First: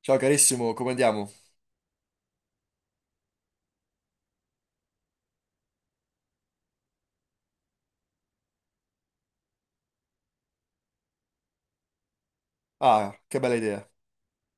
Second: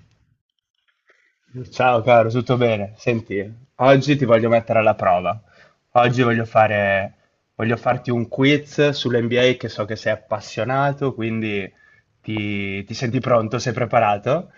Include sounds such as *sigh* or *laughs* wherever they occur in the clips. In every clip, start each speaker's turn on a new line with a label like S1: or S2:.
S1: Ciao carissimo, come andiamo?
S2: Ciao caro, tutto bene? Senti, oggi ti voglio mettere alla prova. Oggi voglio farti un quiz sull'NBA che so che sei appassionato, quindi ti
S1: Ah,
S2: senti
S1: che bella
S2: pronto? Sei
S1: idea.
S2: preparato?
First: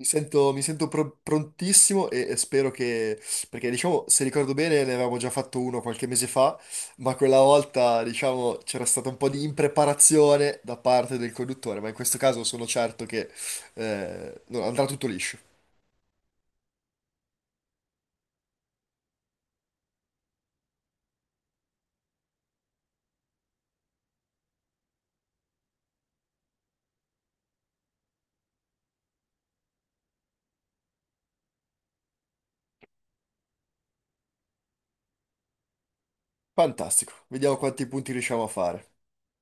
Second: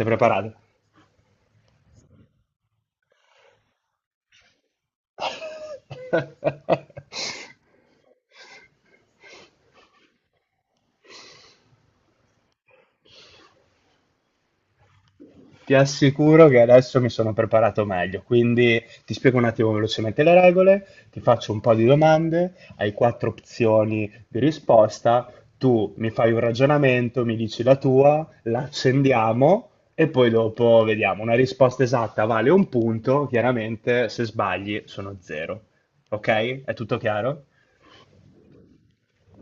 S1: Mi sento,
S2: preparato?
S1: mi sento pro- prontissimo e spero che. Perché diciamo, se ricordo bene, ne avevamo già fatto uno qualche mese fa,
S2: *laughs*
S1: ma quella volta, diciamo, c'era stata un po' di impreparazione da parte del conduttore, ma in questo caso sono certo che no, andrà tutto liscio.
S2: Ti assicuro che adesso mi sono preparato meglio, quindi ti spiego un attimo velocemente le regole, ti faccio un po' di domande, hai quattro opzioni di risposta, tu mi fai un ragionamento, mi dici la tua, la accendiamo e poi dopo vediamo. Una risposta esatta vale un punto, chiaramente se sbagli sono zero. Ok? È tutto
S1: Fantastico,
S2: chiaro?
S1: vediamo quanti punti riusciamo a fare.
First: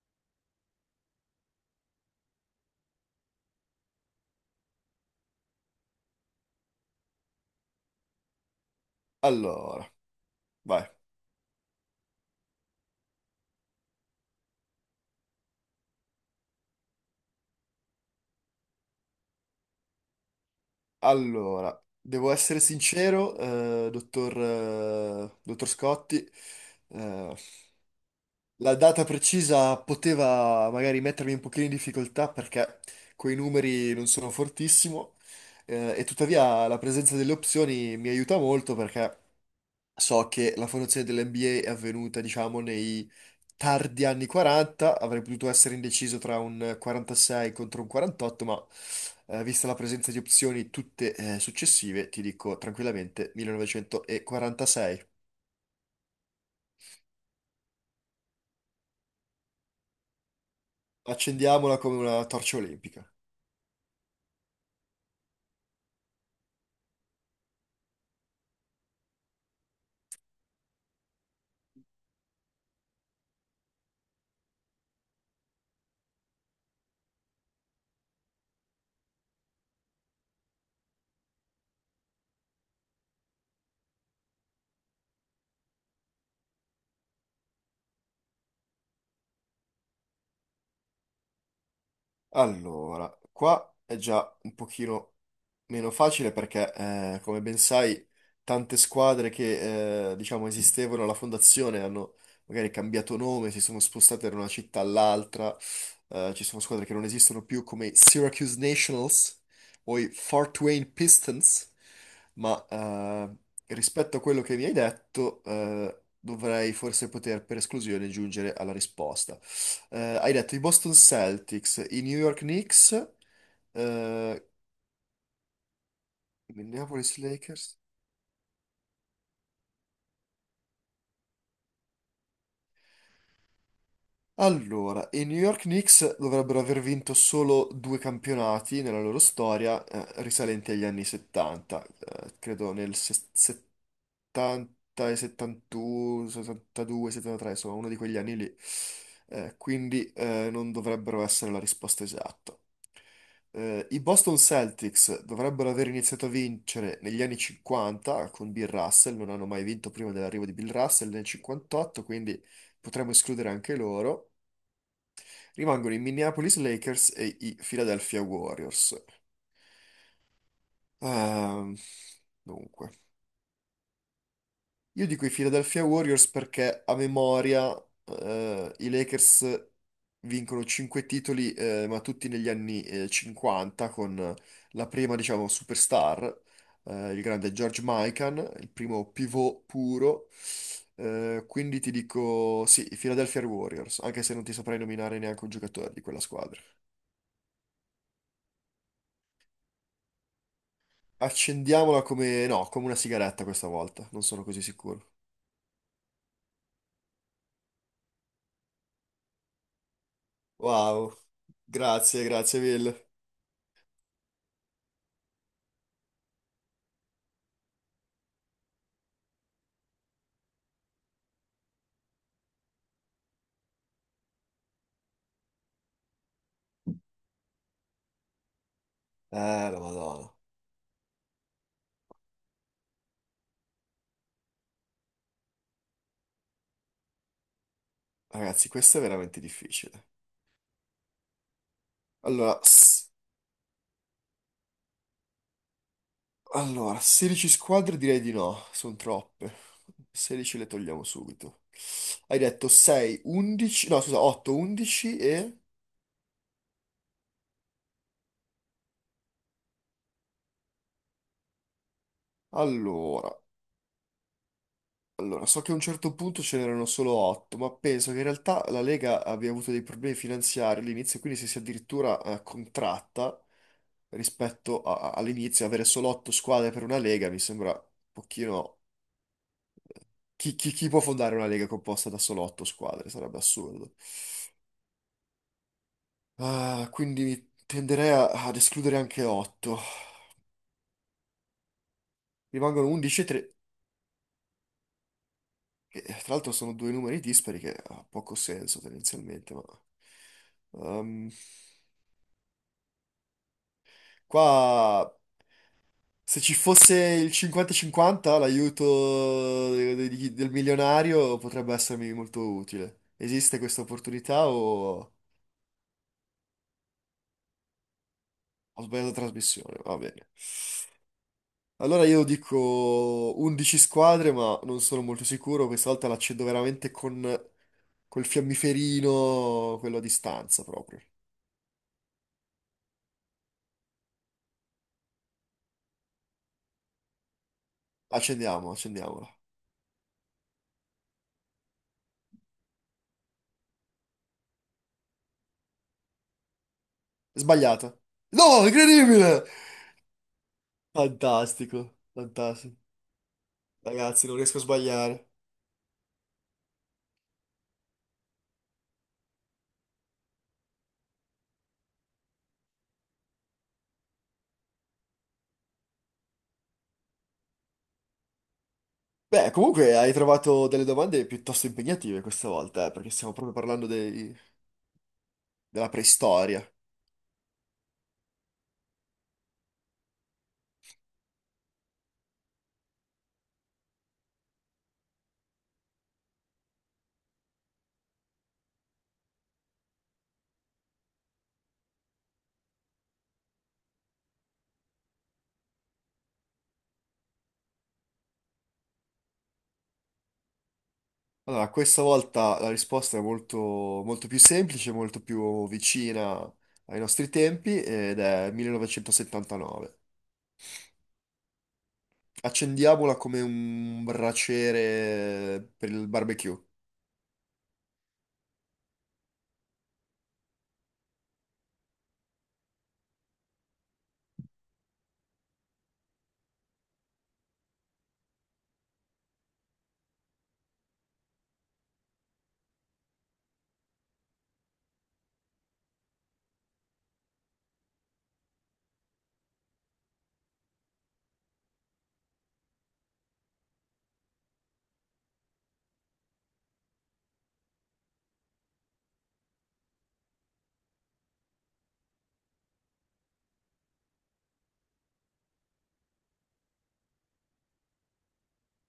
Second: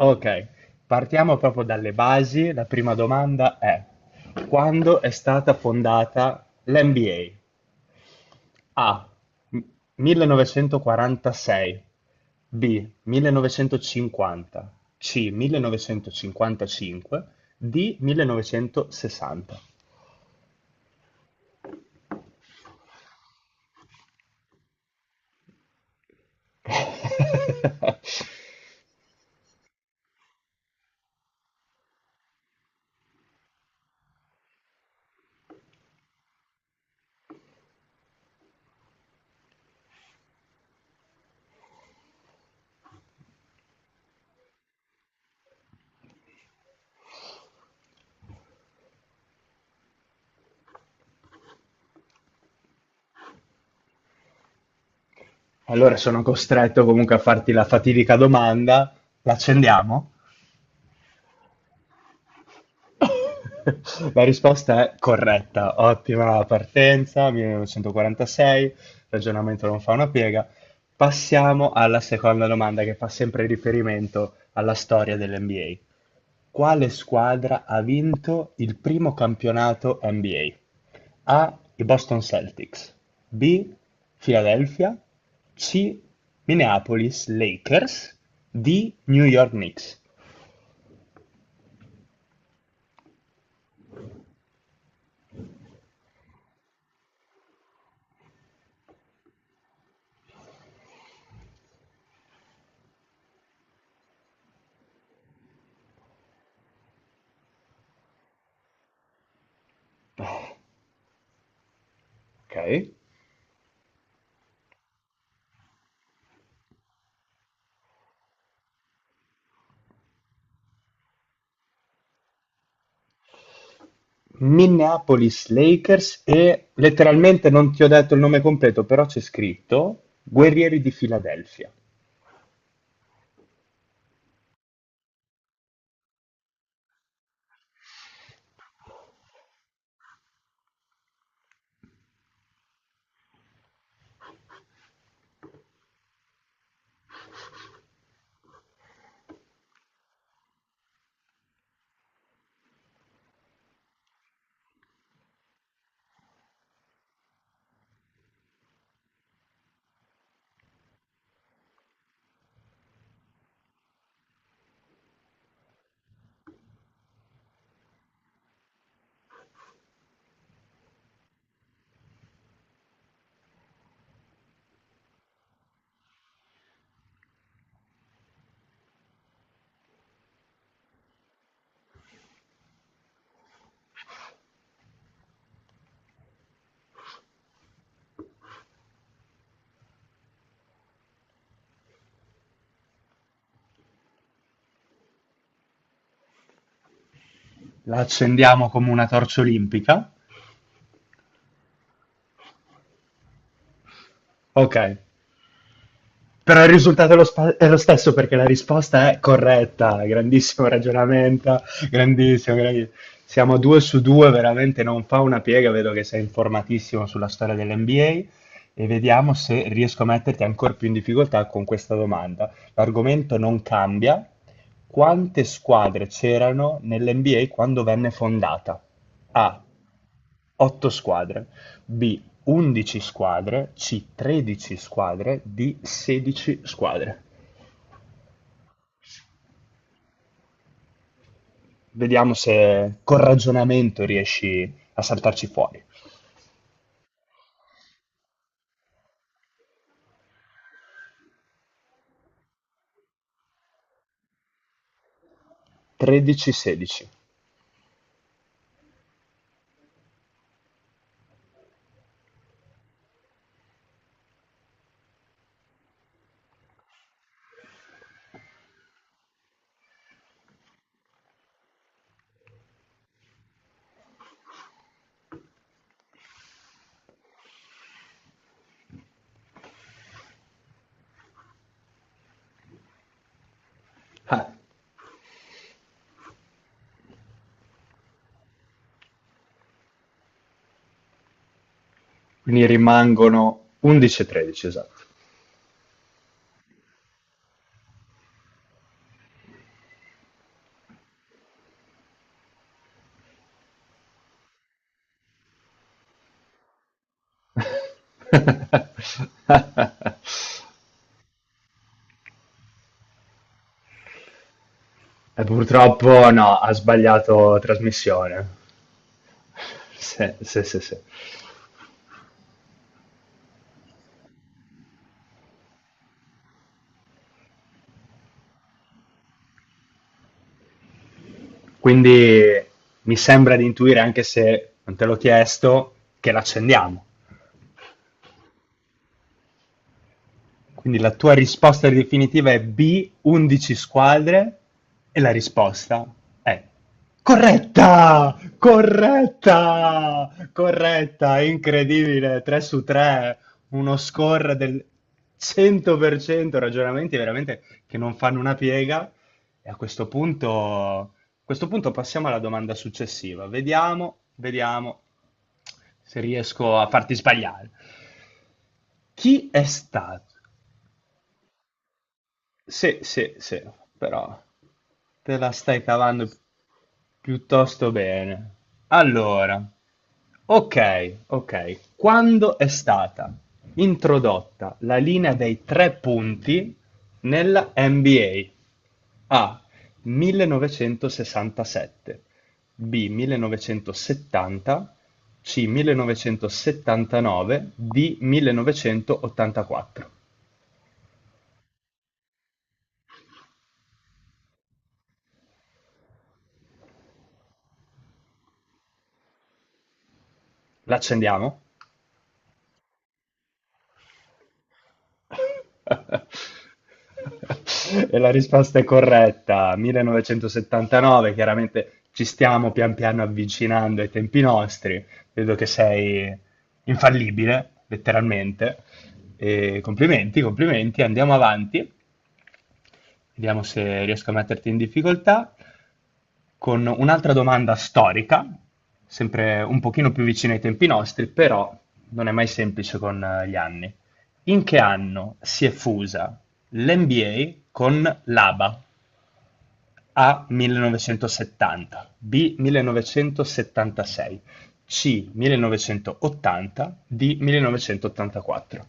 S2: Ok, partiamo proprio dalle basi. La prima domanda è: quando è stata fondata l'NBA? A.
S1: Allora, vai.
S2: 1946. B. 1950. C. 1955. D. 1960.
S1: Allora, devo essere sincero, dottor Scotti. eh,
S2: *laughs*
S1: La data precisa poteva magari mettermi un pochino in difficoltà perché quei numeri non sono fortissimo e tuttavia la presenza delle opzioni mi aiuta molto perché so che la fondazione dell'NBA è avvenuta, diciamo, nei tardi anni 40, avrei potuto essere indeciso tra un 46 contro un 48, ma vista la presenza di opzioni tutte successive, ti dico tranquillamente 1946.
S2: Allora sono costretto comunque a farti la fatidica domanda. L'accendiamo?
S1: Accendiamola come una torcia olimpica.
S2: *laughs* La risposta è corretta, ottima partenza, 1946, ragionamento non fa una piega. Passiamo alla seconda domanda che fa sempre riferimento alla storia dell'NBA. Quale squadra ha vinto il primo campionato NBA? A. I Boston Celtics, B. Philadelphia, C. Minneapolis Lakers, D. New York Knicks.
S1: Allora, qua è già un pochino. Meno facile perché, come ben sai, tante squadre che, diciamo, esistevano alla fondazione hanno magari cambiato nome, si sono spostate da una città all'altra, ci sono squadre che non esistono più come i Syracuse Nationals o i Fort Wayne Pistons, ma
S2: Ok?
S1: rispetto a quello che mi hai detto, dovrei forse poter per esclusione giungere alla risposta. Hai detto i Boston Celtics, i New York Knicks, eh,
S2: Minneapolis Lakers, e
S1: Minneapolis
S2: letteralmente non
S1: Lakers.
S2: ti ho detto il nome completo, però c'è scritto Guerrieri di Filadelfia.
S1: Allora, i New York Knicks dovrebbero aver vinto solo due campionati nella loro storia, risalenti agli anni 70, credo nel 70 e 71, 72, 73, insomma, uno di quegli anni lì. Quindi non dovrebbero essere la risposta esatta. I Boston Celtics dovrebbero aver iniziato a vincere negli anni 50 con Bill Russell, non hanno mai vinto prima dell'arrivo di Bill Russell nel 58, quindi potremmo escludere anche loro. Rimangono i Minneapolis Lakers e i Philadelphia Warriors. Ehm, dunque. Io dico i Philadelphia Warriors perché a memoria i Lakers vincono 5 titoli, ma tutti negli anni 50, con la prima, diciamo, superstar, il grande George Mikan, il primo pivot puro. Quindi ti dico sì, i Philadelphia Warriors, anche se non ti saprei nominare neanche un giocatore di quella squadra.
S2: La accendiamo come una torcia olimpica.
S1: Accendiamola come, no, come una sigaretta questa volta, non sono così
S2: Ok,
S1: sicuro.
S2: però il risultato è è lo stesso perché la risposta è corretta. Grandissimo
S1: Wow,
S2: ragionamento,
S1: grazie,
S2: grandissimo,
S1: grazie
S2: grandissimo.
S1: mille.
S2: Siamo 2 su 2, veramente non fa una piega. Vedo che sei informatissimo sulla storia dell'NBA, e vediamo se riesco a metterti ancora più in difficoltà con questa domanda. L'argomento non cambia. Quante squadre c'erano nell'NBA quando venne fondata? A.
S1: Eh, la Madonna.
S2: Otto squadre; B. undici squadre; C. tredici squadre; D. sedici squadre.
S1: Ragazzi, questo è veramente difficile.
S2: Vediamo
S1: Allora,
S2: se col ragionamento riesci a saltarci fuori.
S1: allora, 16 squadre direi di no, sono troppe. 16 le togliamo subito. Hai detto 6, 11, no scusa, 8, 11 e.
S2: 13-16.
S1: Allora, allora, so che a un certo punto ce n'erano solo 8, ma penso che in realtà la Lega abbia avuto dei problemi finanziari all'inizio, quindi si sia addirittura contratta rispetto all'inizio, avere solo 8 squadre per una Lega mi sembra un pochino. Chi può fondare una lega composta da solo otto squadre? Sarebbe assurdo.
S2: Ah,
S1: Ah, quindi tenderei ad escludere anche otto.
S2: quindi
S1: Rimangono 11 e 3,
S2: rimangono 11-13, esatto.
S1: che tra l'altro sono due numeri dispari che ha poco senso tendenzialmente, ma. Ehm, qua, se ci fosse il 50-50, l'aiuto del
S2: *laughs*
S1: milionario potrebbe essermi molto utile. Esiste questa opportunità o
S2: E purtroppo no, ha sbagliato trasmissione.
S1: ho sbagliato trasmissione? Va bene.
S2: Sì, sì, sì, sì.
S1: Allora io dico 11 squadre, ma non sono molto sicuro. Questa volta l'accendo veramente con col fiammiferino, quello a distanza proprio.
S2: Quindi mi sembra di intuire, anche se non te l'ho chiesto, che l'accendiamo.
S1: Accendiamo, accendiamola.
S2: Quindi la tua risposta definitiva è B, 11 squadre, e la risposta è
S1: Sbagliata.
S2: corretta!
S1: No, incredibile!
S2: Corretta! Corretta!
S1: Fantastico,
S2: Incredibile! 3
S1: fantastico.
S2: su 3, uno
S1: Ragazzi, non riesco
S2: score
S1: a
S2: del
S1: sbagliare.
S2: 100%, ragionamenti veramente che non fanno una piega. E a questo punto passiamo alla domanda successiva. Vediamo, vediamo se riesco a farti sbagliare. Chi
S1: Beh,
S2: è
S1: comunque hai
S2: stato
S1: trovato delle domande piuttosto impegnative questa volta,
S2: sì,
S1: perché stiamo
S2: sì,
S1: proprio
S2: sì,
S1: parlando
S2: però te la stai
S1: della
S2: cavando
S1: preistoria.
S2: piuttosto bene. Allora, ok, ok. Quando è stata introdotta la linea dei tre punti nella NBA? A. 1967, B. 1970, C. 1979, D. 1984.
S1: Allora, questa volta la risposta è molto, molto più semplice, molto più vicina ai nostri tempi ed è 1979.
S2: L'accendiamo?
S1: Accendiamola come un braciere per il barbecue.
S2: *laughs* E la risposta è corretta, 1979, chiaramente ci stiamo pian piano avvicinando ai tempi nostri, vedo che sei infallibile, letteralmente. E complimenti, complimenti, andiamo avanti. Vediamo se riesco a metterti in difficoltà con un'altra domanda storica, sempre un pochino più vicina ai tempi nostri, però non è mai semplice con gli anni. In che anno si è fusa l'NBA con l'ABA? A. 1970, B. 1976, C. 1980, D. 1984.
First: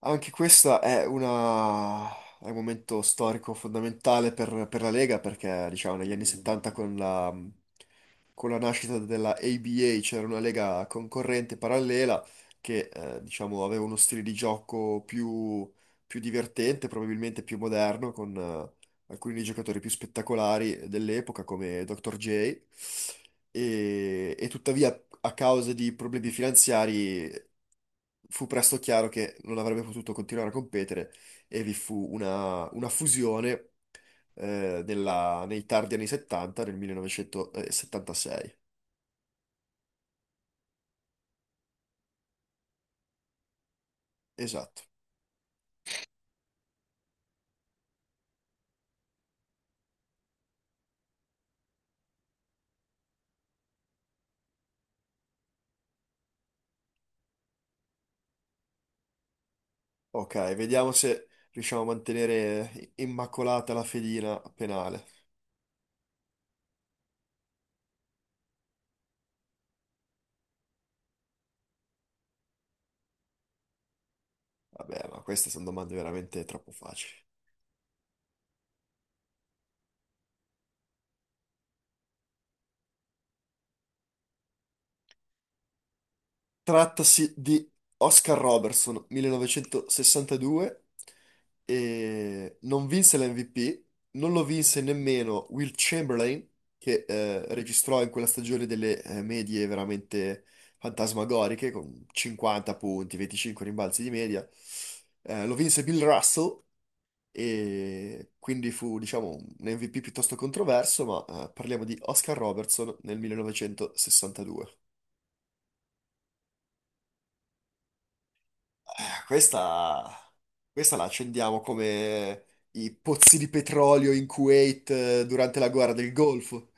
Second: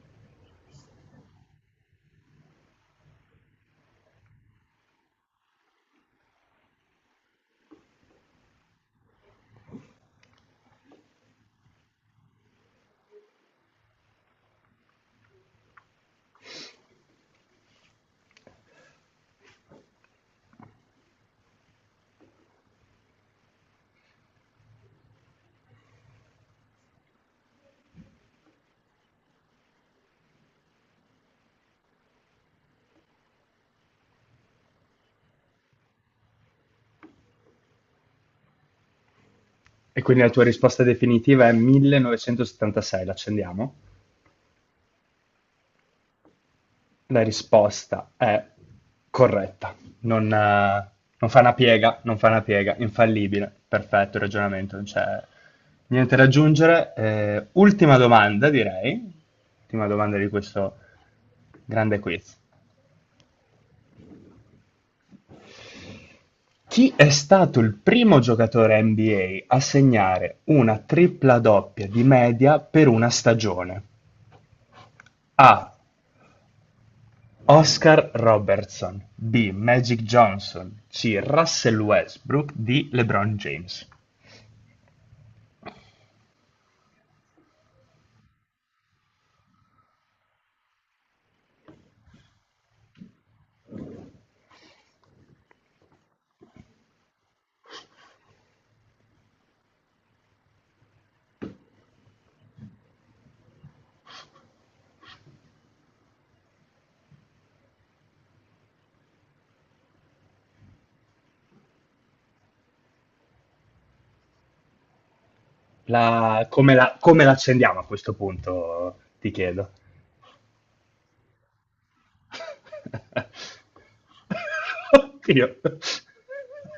S1: Anche questa è un momento storico fondamentale per la Lega perché, diciamo, negli anni 70 con la nascita della ABA c'era una Lega concorrente parallela che, diciamo, aveva uno stile di gioco più divertente, probabilmente più moderno, con alcuni dei giocatori più spettacolari dell'epoca come Dr. J. E tuttavia, a causa di problemi finanziari fu presto chiaro che non avrebbe potuto continuare a competere e vi fu una fusione nei tardi anni 70, nel 1976.
S2: E quindi la tua risposta definitiva è 1976, l'accendiamo?
S1: Esatto.
S2: La risposta è corretta, non, eh, non fa una piega, non fa una piega, infallibile, perfetto il ragionamento, non c'è niente da aggiungere. Ultima domanda, direi, ultima domanda di
S1: Ok,
S2: questo
S1: vediamo se riusciamo a
S2: grande quiz.
S1: mantenere immacolata la fedina penale.
S2: Chi è stato il primo giocatore NBA a segnare una tripla doppia di media per una stagione?
S1: Vabbè, ma queste sono
S2: A.
S1: domande veramente troppo facili.
S2: Oscar Robertson, B. Magic Johnson, C. Russell Westbrook, D. LeBron James.
S1: Trattasi di Oscar Robertson, 1962, e non vinse l'MVP, non lo vinse nemmeno Will Chamberlain, che registrò in quella stagione delle medie veramente fantasmagoriche, con 50 punti, 25 rimbalzi di media. Lo vinse Bill Russell, e quindi fu, diciamo, un MVP piuttosto controverso, ma parliamo di Oscar Robertson nel 1962.
S2: La- come la come l'accendiamo a questo punto,
S1: Ah,
S2: ti chiedo.
S1: questa la accendiamo come
S2: *laughs*
S1: i pozzi di petrolio in Kuwait
S2: Oddio.
S1: durante la guerra del Golfo.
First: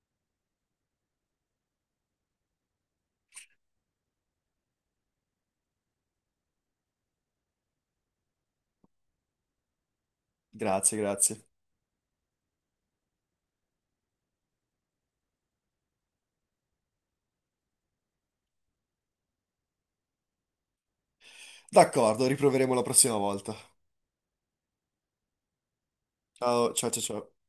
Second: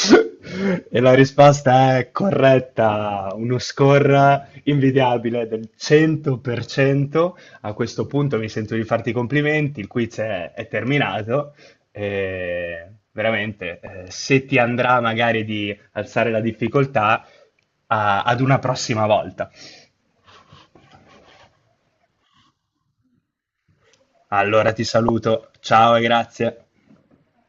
S2: *laughs* E la risposta è corretta, uno score invidiabile del 100%. A questo punto mi sento di farti i complimenti, il quiz è
S1: Grazie, grazie.
S2: terminato. E veramente, se ti andrà magari di alzare la difficoltà, ad una prossima volta.
S1: D'accordo, riproveremo la prossima volta.
S2: Allora ti saluto, ciao e grazie.
S1: Ciao, ciao, ciao, ciao.